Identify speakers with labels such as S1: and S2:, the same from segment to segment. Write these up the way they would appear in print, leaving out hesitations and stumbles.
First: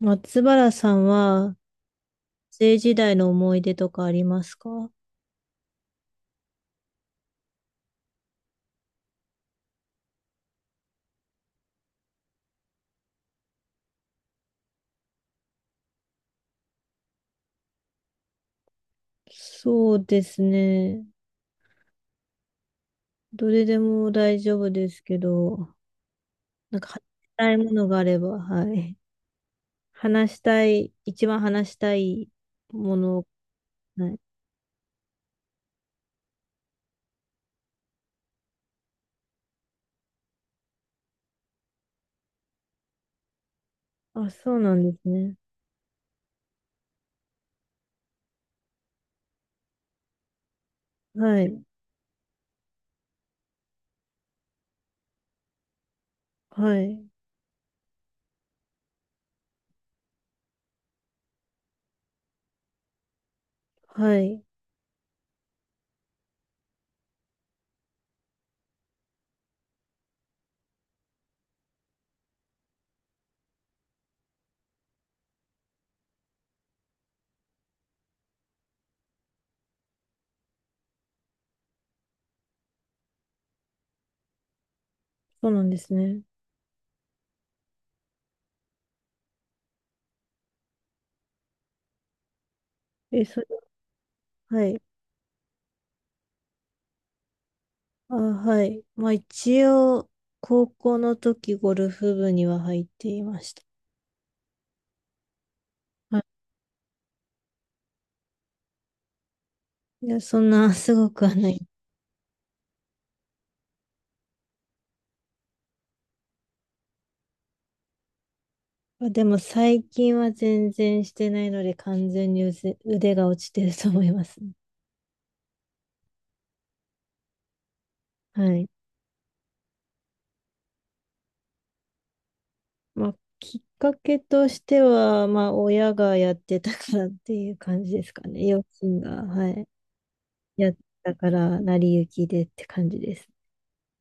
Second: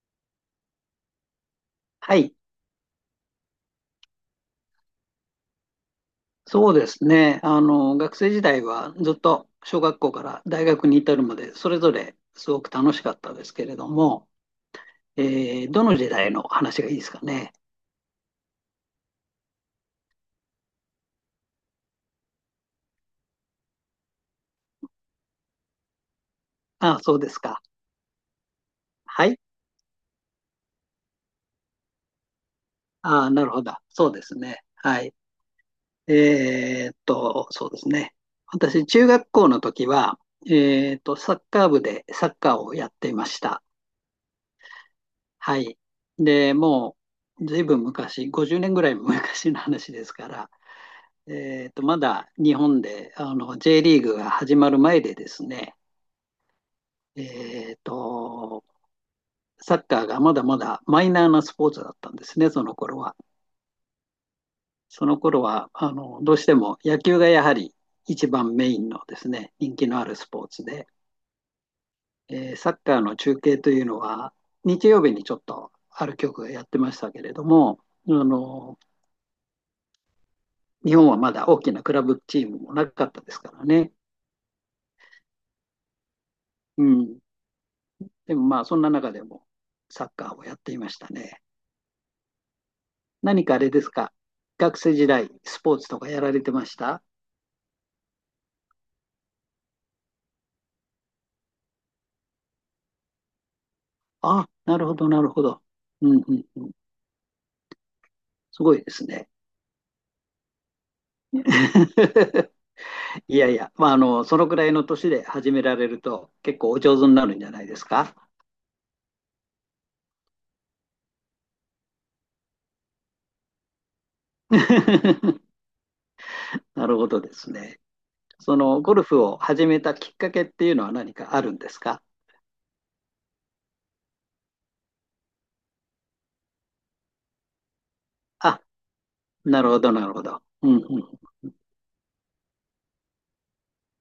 S1: 松原さんは、
S2: はい、
S1: 学生時代の思い出とかありますか？
S2: そうですね。学生時代はずっと小学校から大学に至るまで、それぞれすごく楽しかったですけれども、どの時代の話がいいですかね。
S1: そうですね。どれでも大丈夫ですけど、なんか話
S2: あ、
S1: し
S2: そうです
S1: たい
S2: か。
S1: ものがあれば、はい。
S2: はい。
S1: 話したい、一番話したいもの、
S2: あ、なるほど。
S1: は
S2: そう
S1: い。
S2: ですね。はい。そうですね。私、中学校の時は、サッカー部でサッカーをやっていました。
S1: あ、そうなんですね。
S2: はい。で、もう、ずいぶん昔、50年ぐらい昔の話ですから、
S1: はい。
S2: まだ日本でJ リーグが始まる前でですね、
S1: はい。
S2: えーと、サッカーがまだまだマイナーなスポーツだったんですね、その頃は。
S1: はい。
S2: その頃はどうしても野球がやはり一番メインのですね、人気のあるスポーツで、サッカーの中継というのは日曜日にちょっとある局がやってましたけれども、あの日本はまだ大きなクラブチームもなかったですからね。
S1: そうなんですね。
S2: うん、でもまあ、そんな中でもサッカーをやっていましたね。
S1: え、そ
S2: 何かあ
S1: れ、
S2: れですか、
S1: は
S2: 学
S1: い。
S2: 生時代、スポーツとかやられてました？
S1: あ、はい。まあ一応、高校の時ゴルフ部には入っていました。
S2: あ、なるほど、なるほど。う
S1: は
S2: んうんうん、すごいですね。
S1: い。いや、そんなすごくはない。
S2: いやいや、まあ、そのくらいの年で始められると、結構お上手になるんじゃないですか。
S1: まあでも最近は全然してないので完全に腕が落ちてると思いますね。
S2: なるほどですね。
S1: は
S2: そ
S1: い。
S2: のゴルフを始めたきっかけっていうのは何かあるんですか？
S1: まあ、きっかけとしては、まあ、親がやってたからっていう感じですかね。
S2: あ、
S1: 両親が、は
S2: な
S1: い。
S2: るほど、なるほど。う
S1: やっ
S2: ん
S1: て
S2: う
S1: た
S2: ん、
S1: から、成り行きでって感じです。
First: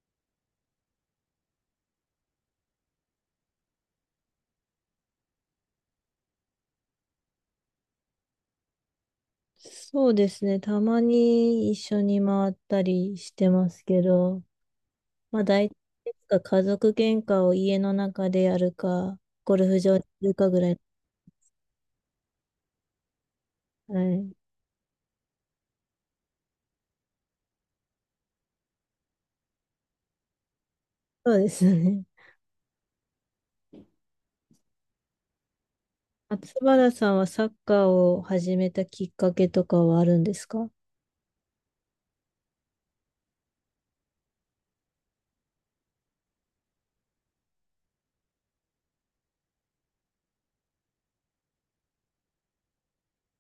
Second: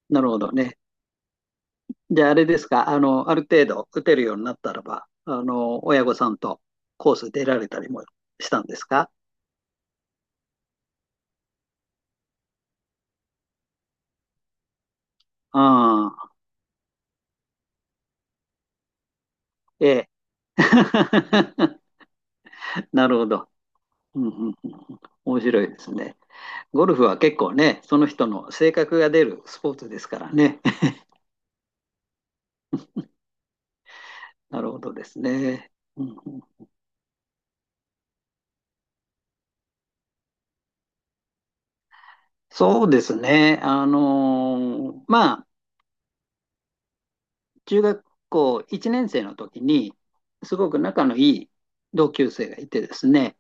S2: なるほどね。じゃああれですか、ある程度打てるようになったらば、親御さんとコース出られたりもしたんですか？
S1: そうですね。たまに一緒に回ったりしてますけど、まあ、大体い
S2: あ
S1: つ
S2: あ、
S1: か家族喧嘩を家の中でやるか、ゴルフ場で
S2: ええ。
S1: やるかぐらい。
S2: なるほど。
S1: は
S2: うんう
S1: い。
S2: んうんうん面白いですね。ゴルフは結構ね、その人の性格が出るスポーツですからね。
S1: そうですよね。
S2: なるほどですね。うん
S1: 松
S2: うん
S1: 原さんはサッカーを始めたきっかけとかはあるんですか？
S2: そうですね。まあ、中学校1年生の時に、すごく仲のいい同級生がいてですね、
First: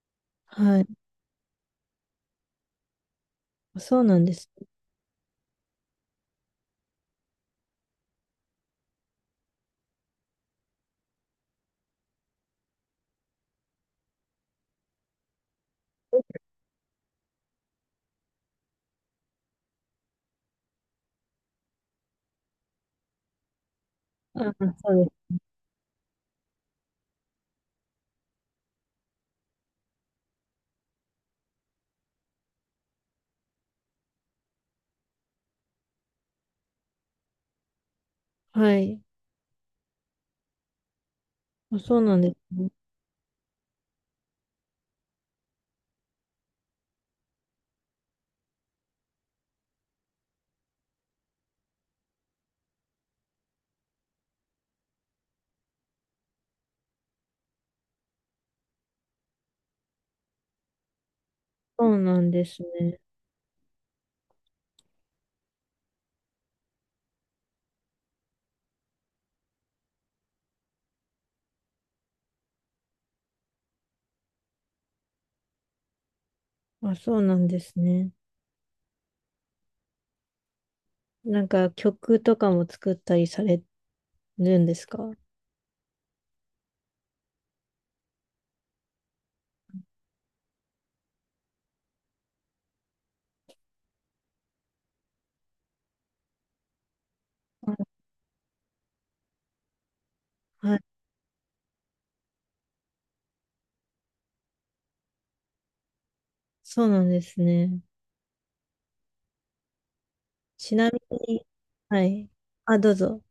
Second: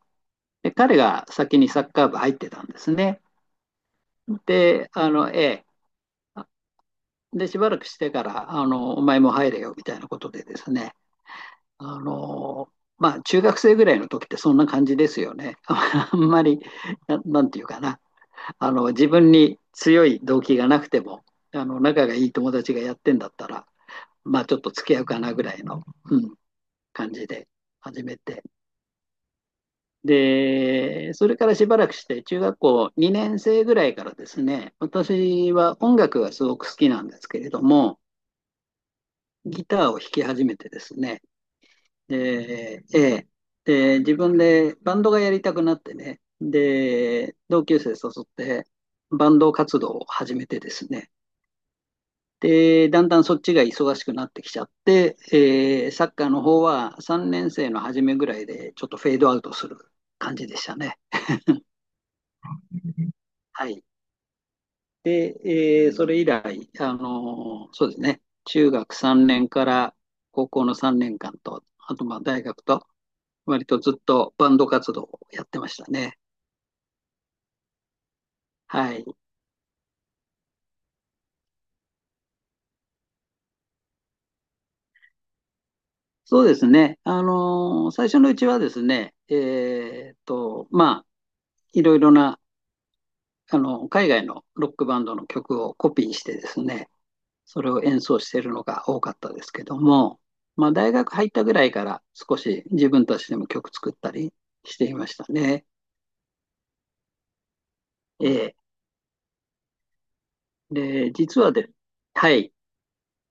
S2: で
S1: はい。
S2: 彼が先にサッカー部入ってたんですね。
S1: そうなんです。
S2: で、ええ、で、しばらくしてから、お前も入れよみたいなことでですね、あの、まあ、中学生ぐらいの時ってそんな感じですよね。あんまり、なんていうかな、自分に強い動機がなくても、仲がいい友達がやってんだったら、まあ、
S1: あ、
S2: ちょっと
S1: そ
S2: 付き合
S1: う
S2: う
S1: で
S2: か
S1: す。
S2: なぐらいの、うん、感じで始めて。で、それからしばらくして、中学校2年生ぐらいからですね、私は音楽がすごく好きなんですけれども、
S1: はい。
S2: ギターを弾き始めてですね、
S1: あ、そうなんですね。
S2: で、自分でバンドがやりたくなってね、で、同級生誘って、バンド活動を始めてですね、で、だんだんそっちが忙しくなってきちゃって、サッカーの方は3年生の初めぐらいでちょっとフェードアウトする感じでしたね。
S1: そうなんですね。
S2: はい。で、それ以来、そうですね、中学3年から高校の3年間と、あとまあ大学と、割とずっとバンド活動をやってましたね。
S1: あ、そうなんですね。
S2: はい。
S1: なんか曲とかも作ったりされるんですか？
S2: そうですね、最初のうちはですね、まあ、いろいろな、海外のロックバンドの曲をコピーしてですね、それを
S1: あ
S2: 演奏しているのが多かったですけども、まあ、
S1: はい。
S2: 大学入ったぐらいから少し自分たちでも曲作ったりしていましたね。
S1: そうなんですね。
S2: ええ
S1: ちなみ
S2: で、実
S1: に、
S2: はで、
S1: はい。
S2: はい、
S1: あ、どうぞ。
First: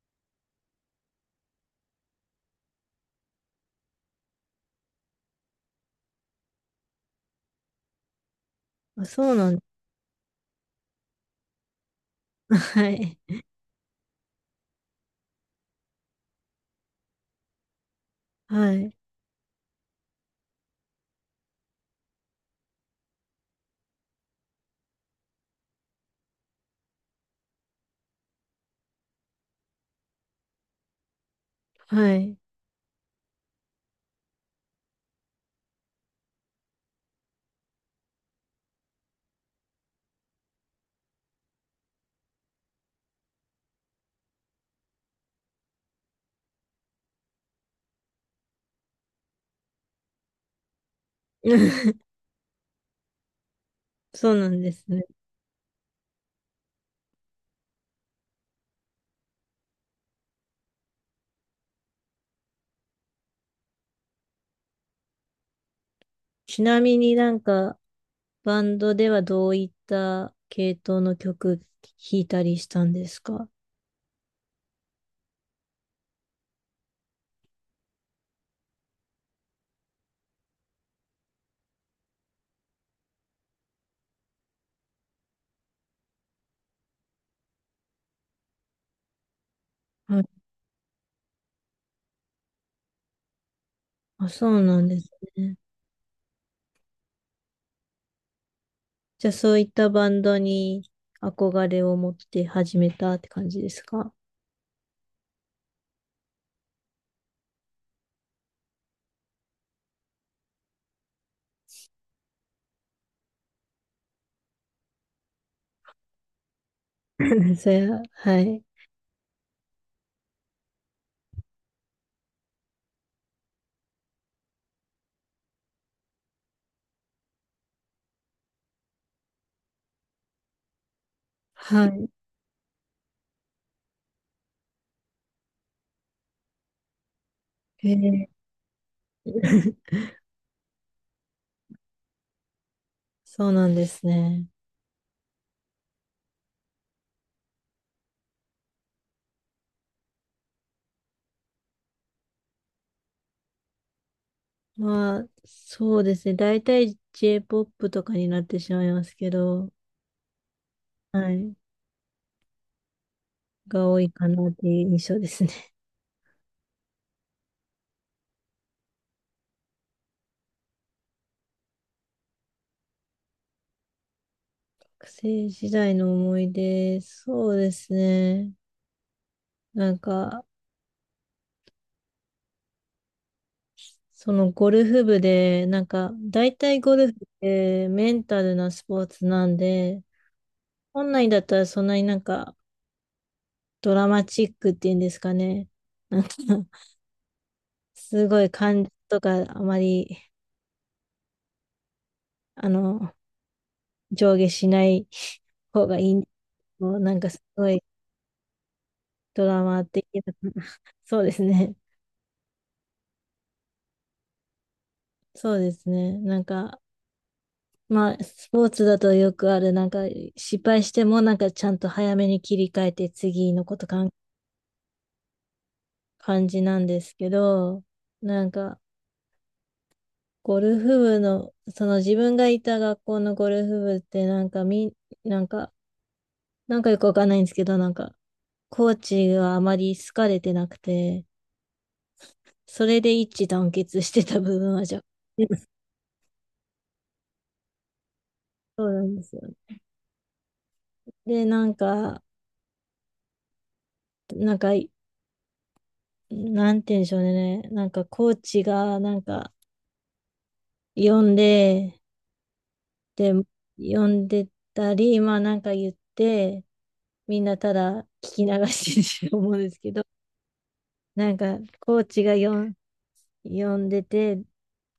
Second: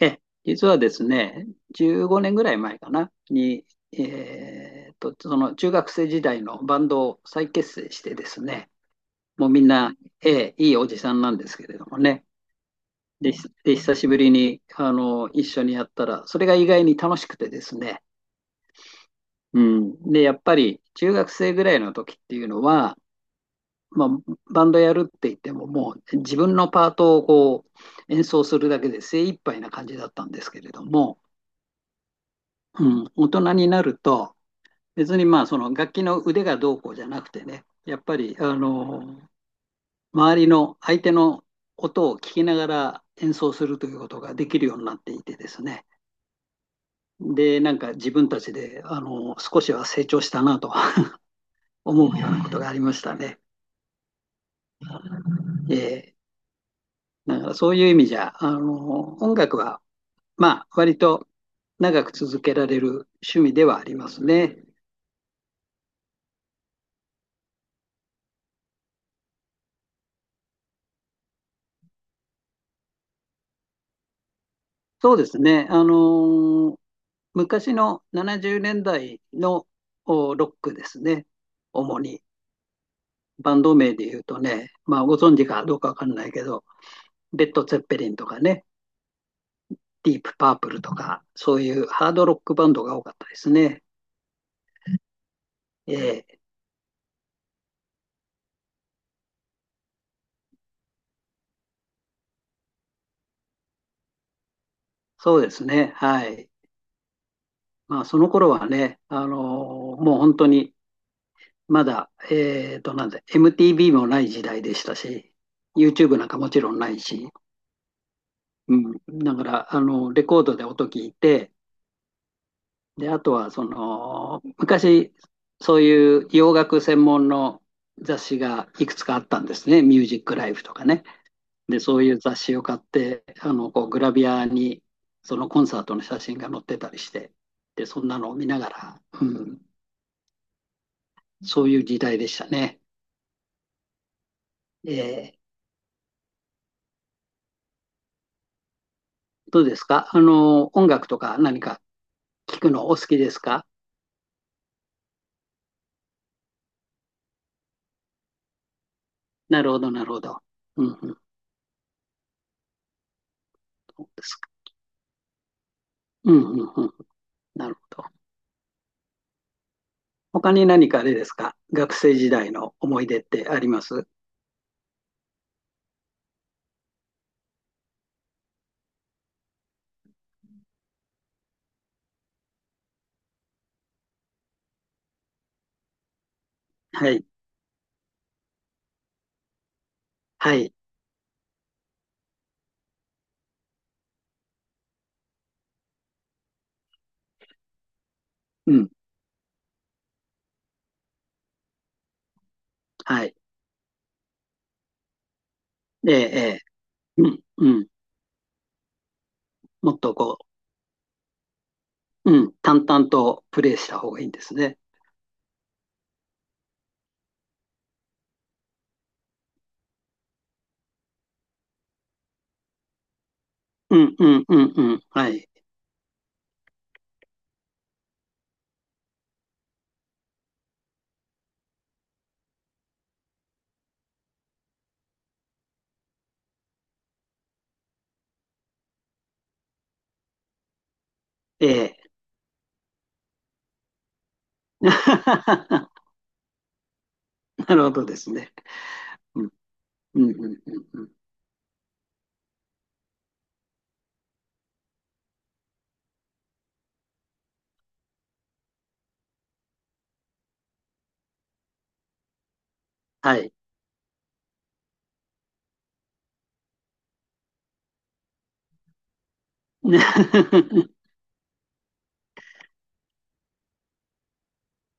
S2: ええ、実はですね、15年ぐらい前かな、に、その中学生時代のバンドを再結成してですね、
S1: あ、そう
S2: もう
S1: なん。
S2: みんな、ええ、いいおじさんなんですけれどもね、
S1: はい。
S2: で、久しぶりに、一緒にやったら、それが意外に楽しくてですね、
S1: はい。
S2: うん、で、やっぱり中学生ぐらいの時っていうのは、まあ、バンドやるって言っても、もう自分のパートをこう演奏するだけで精一杯な感じだったんですけれども、
S1: はい。
S2: うん、大人になると、別にまあその楽器の腕がどうこうじゃなくてね、やっぱり周りの相手の音を聞きながら演奏するということができるようになっていてですね、で、なんか自分たちで少しは成長したなと思う ようなことがありましたね。
S1: そうなんですね。
S2: えーだからそういう意味じゃ、音楽はまあ、割と長く続けられる趣味ではありますね。
S1: ちなみになんか、バンドではどういった系統の曲弾いたりしたんですか？
S2: そうですね。ー昔の70年代のおロックですね。主に。バンド名で言うとね、まあ、ご存知かどうかわかんないけど、レッド・ツェッペリンとかね、ディ
S1: は
S2: ー
S1: い。
S2: プ・パープルとか、そういうハードロックバンドが多かったですね。
S1: あ、そうなんですね。
S2: ええ
S1: じゃあそういったバンドに憧れを持って始めたって感じですか？
S2: そうですね。はい。まあ、その頃はね、もう本当にまだ、えっと、なんだ、MTV もない時代でしたし、YouTube なんかもちろんないし、
S1: それは、はい。
S2: うん、だから、レコードで音聞いて、で、あとは、その、昔、そういう洋楽専門の雑誌がいくつかあったんですね。ミュージックライフとかね。で、そう
S1: は
S2: いう雑誌を買って、こう、グラビアに、そのコンサートの写真が載ってたりして、で、
S1: い。
S2: そんな
S1: え
S2: のを見ながら、う
S1: ー。
S2: ん、そういう時代でしたね。
S1: そうなんですね。
S2: えーどうですか音楽とか何か聞くのお好きですか？
S1: まあ、そうですね。大体 J-POP とかになってしまいますけ
S2: な
S1: ど、
S2: るほど、なるほど。うんうん、
S1: はい。が多
S2: そう
S1: い
S2: で
S1: か
S2: す
S1: な
S2: か。
S1: っていう印象ですね。
S2: うんうんうん、なるほど。他に何かあれですか学生時代の思い出ってあります？
S1: 学生時代の思い出、そうですね。なんか、そのゴルフ部で、なんか、大体ゴル
S2: は
S1: フっ
S2: い、
S1: てメンタルなスポーツなんで、
S2: はい、
S1: 本来だったらそんなになんかドラマチックっていうんですかね。なんか、すごい
S2: う
S1: 感情
S2: ん、
S1: とかあまり、あの、
S2: はい。
S1: 上下しない方がい
S2: え
S1: いん
S2: え、
S1: ですけどなん
S2: ええ、う
S1: かす
S2: ん、
S1: ご
S2: う
S1: い
S2: ん。
S1: ドラマ
S2: もっ
S1: 的
S2: と
S1: な。
S2: こ
S1: そうですね。
S2: う、うん、淡々とプレイした方がいいんですね。
S1: そうですね。なんか、まあ、スポーツだとよくある、なんか、失敗しても、なんか、ちゃんと早めに切り替えて、次のこと
S2: うん、うん、うん、うん、はい。
S1: 感じなんですけど、なんか、ゴルフ部の、その自分がいた学校のゴルフ部ってなんかなんか、なんかよくわかんないんですけど、なんか、コーチがあまり好かれてなくて、
S2: ええ。
S1: それで一致団結してた部分は若干。
S2: なるほどですね。
S1: そうなんですよ。
S2: うん、うん、うん、うん。うん
S1: で、なんか、なんか、なんて言うんでしょうね。なんか、コーチが、なんか、呼んで、で、
S2: はい。
S1: 読んでたり、まあなんか言って、みんなただ聞き流してると思うんですけど、なんかコーチが読んでて、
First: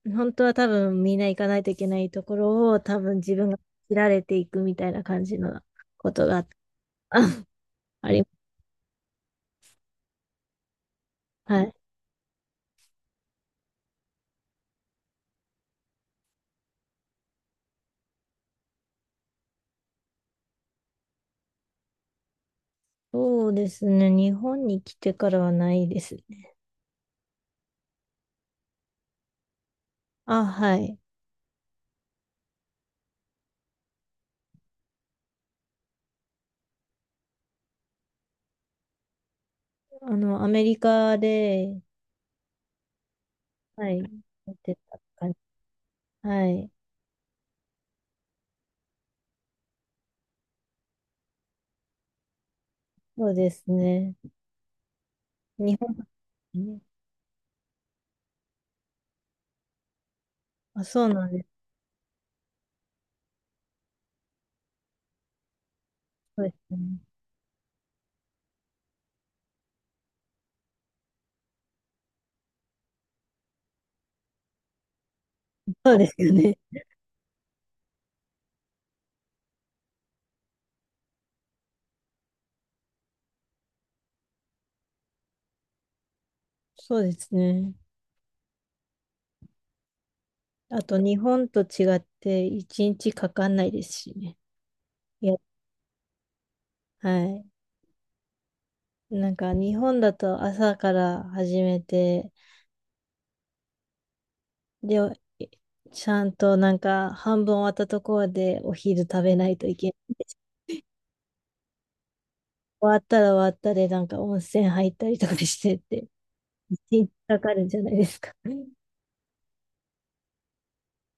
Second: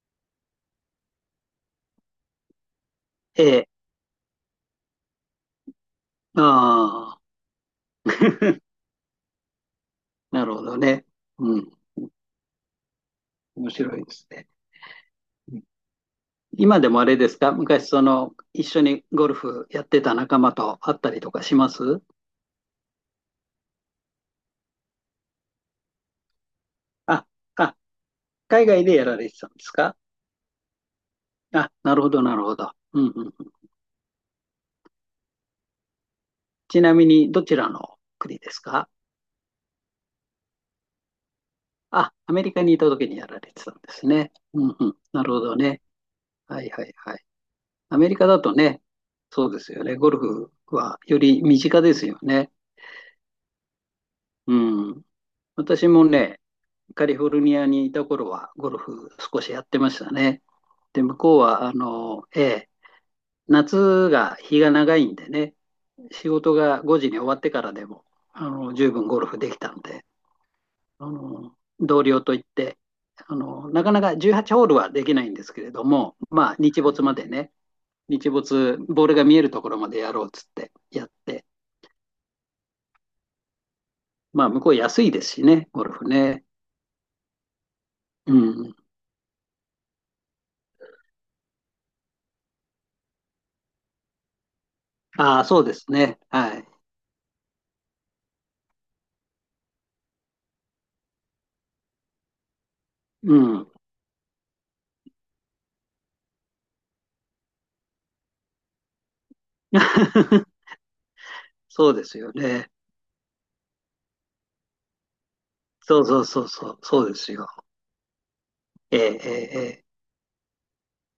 S1: 本当は多分みんな行かないといけないところを多分自
S2: え
S1: 分が
S2: え、
S1: 切られていくみたいな感じのことがあ
S2: あ
S1: った。
S2: あ。
S1: あり、
S2: なるほどね。う
S1: は
S2: ん。
S1: い。
S2: 面白いですね。うん今でもあれですか昔一緒にゴルフやってた仲間と会ったりとかします？
S1: そうですね。日本に来てからはないですね。
S2: あ、あ、海外でやられてたんですか？
S1: あ、はい。
S2: あ、なるほど、なるほど。うんうんうん。ちなみに、どちらの国ですか？
S1: あの、アメリカで、
S2: あ、アメリカにいた時にやられてたんで
S1: はい、
S2: すね。
S1: やっ
S2: う
S1: て
S2: んうん。
S1: た
S2: な
S1: 感
S2: るほどね。
S1: じ。は
S2: はい
S1: い。
S2: はいはい。アメリカだとね、そうですよね。ゴルフはより身近ですよね。
S1: そうですね。
S2: うん。
S1: 日
S2: 私
S1: 本、
S2: もね、カリフォルニアにいた頃はゴルフ少しやってましたね。
S1: あ、
S2: で、
S1: そう
S2: 向
S1: なん
S2: こう
S1: です。
S2: は、ええ、夏が日が長いんでね、仕
S1: そう
S2: 事
S1: です
S2: が
S1: ね。
S2: 5時に終わってからでも、十分ゴルフできたんで、あの、同僚といって、なかなか18ホールはできないんですけれど
S1: そうです
S2: も、
S1: よ
S2: まあ、
S1: ね。
S2: 日没までね、日没、ボールが見えるところまでやろうっつってやって、まあ、向こう安いですしね、ゴルフね。
S1: そうですね。
S2: うん。
S1: あと、日本と違って、一日かかんないですしね。いや、
S2: ああ、そうですね。はい。
S1: はい。なんか、日本だと朝から始めて、
S2: うん。
S1: で、えちゃんとなんか、半分終わったところでお昼食べないといけないです。
S2: そうですよね。
S1: 終わったら終わったで、なんか温泉入ったりとかしてっ
S2: そう
S1: て、
S2: そうそうそ
S1: 一
S2: う、そう
S1: 日
S2: です
S1: か
S2: よ。
S1: かるんじゃないですか。
S2: ええ、ええ、ええ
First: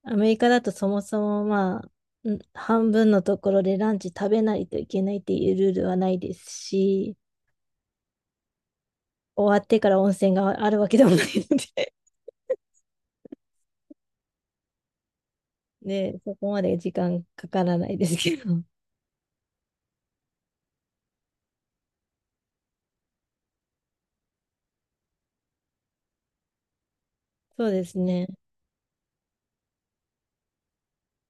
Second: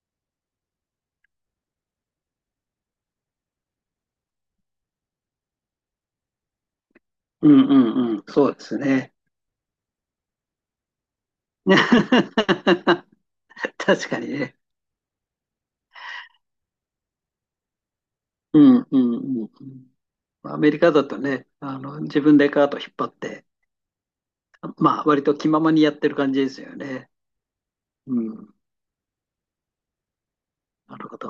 S1: アメリカだとそもそもまあ、半分のところでランチ食べないといけないっていうルールはないですし、
S2: うんうんうん、そうですね。
S1: 終わってから温泉があるわけでもないの で
S2: 確かにね。
S1: ね そこまで時間かからないですけ
S2: う
S1: ど。
S2: んうんうんうん。アメリカだとね、自分でカート引っ張って、まあ、割と気ままにやってる感じですよね。
S1: そうです
S2: う
S1: ね。
S2: ん、なるほど。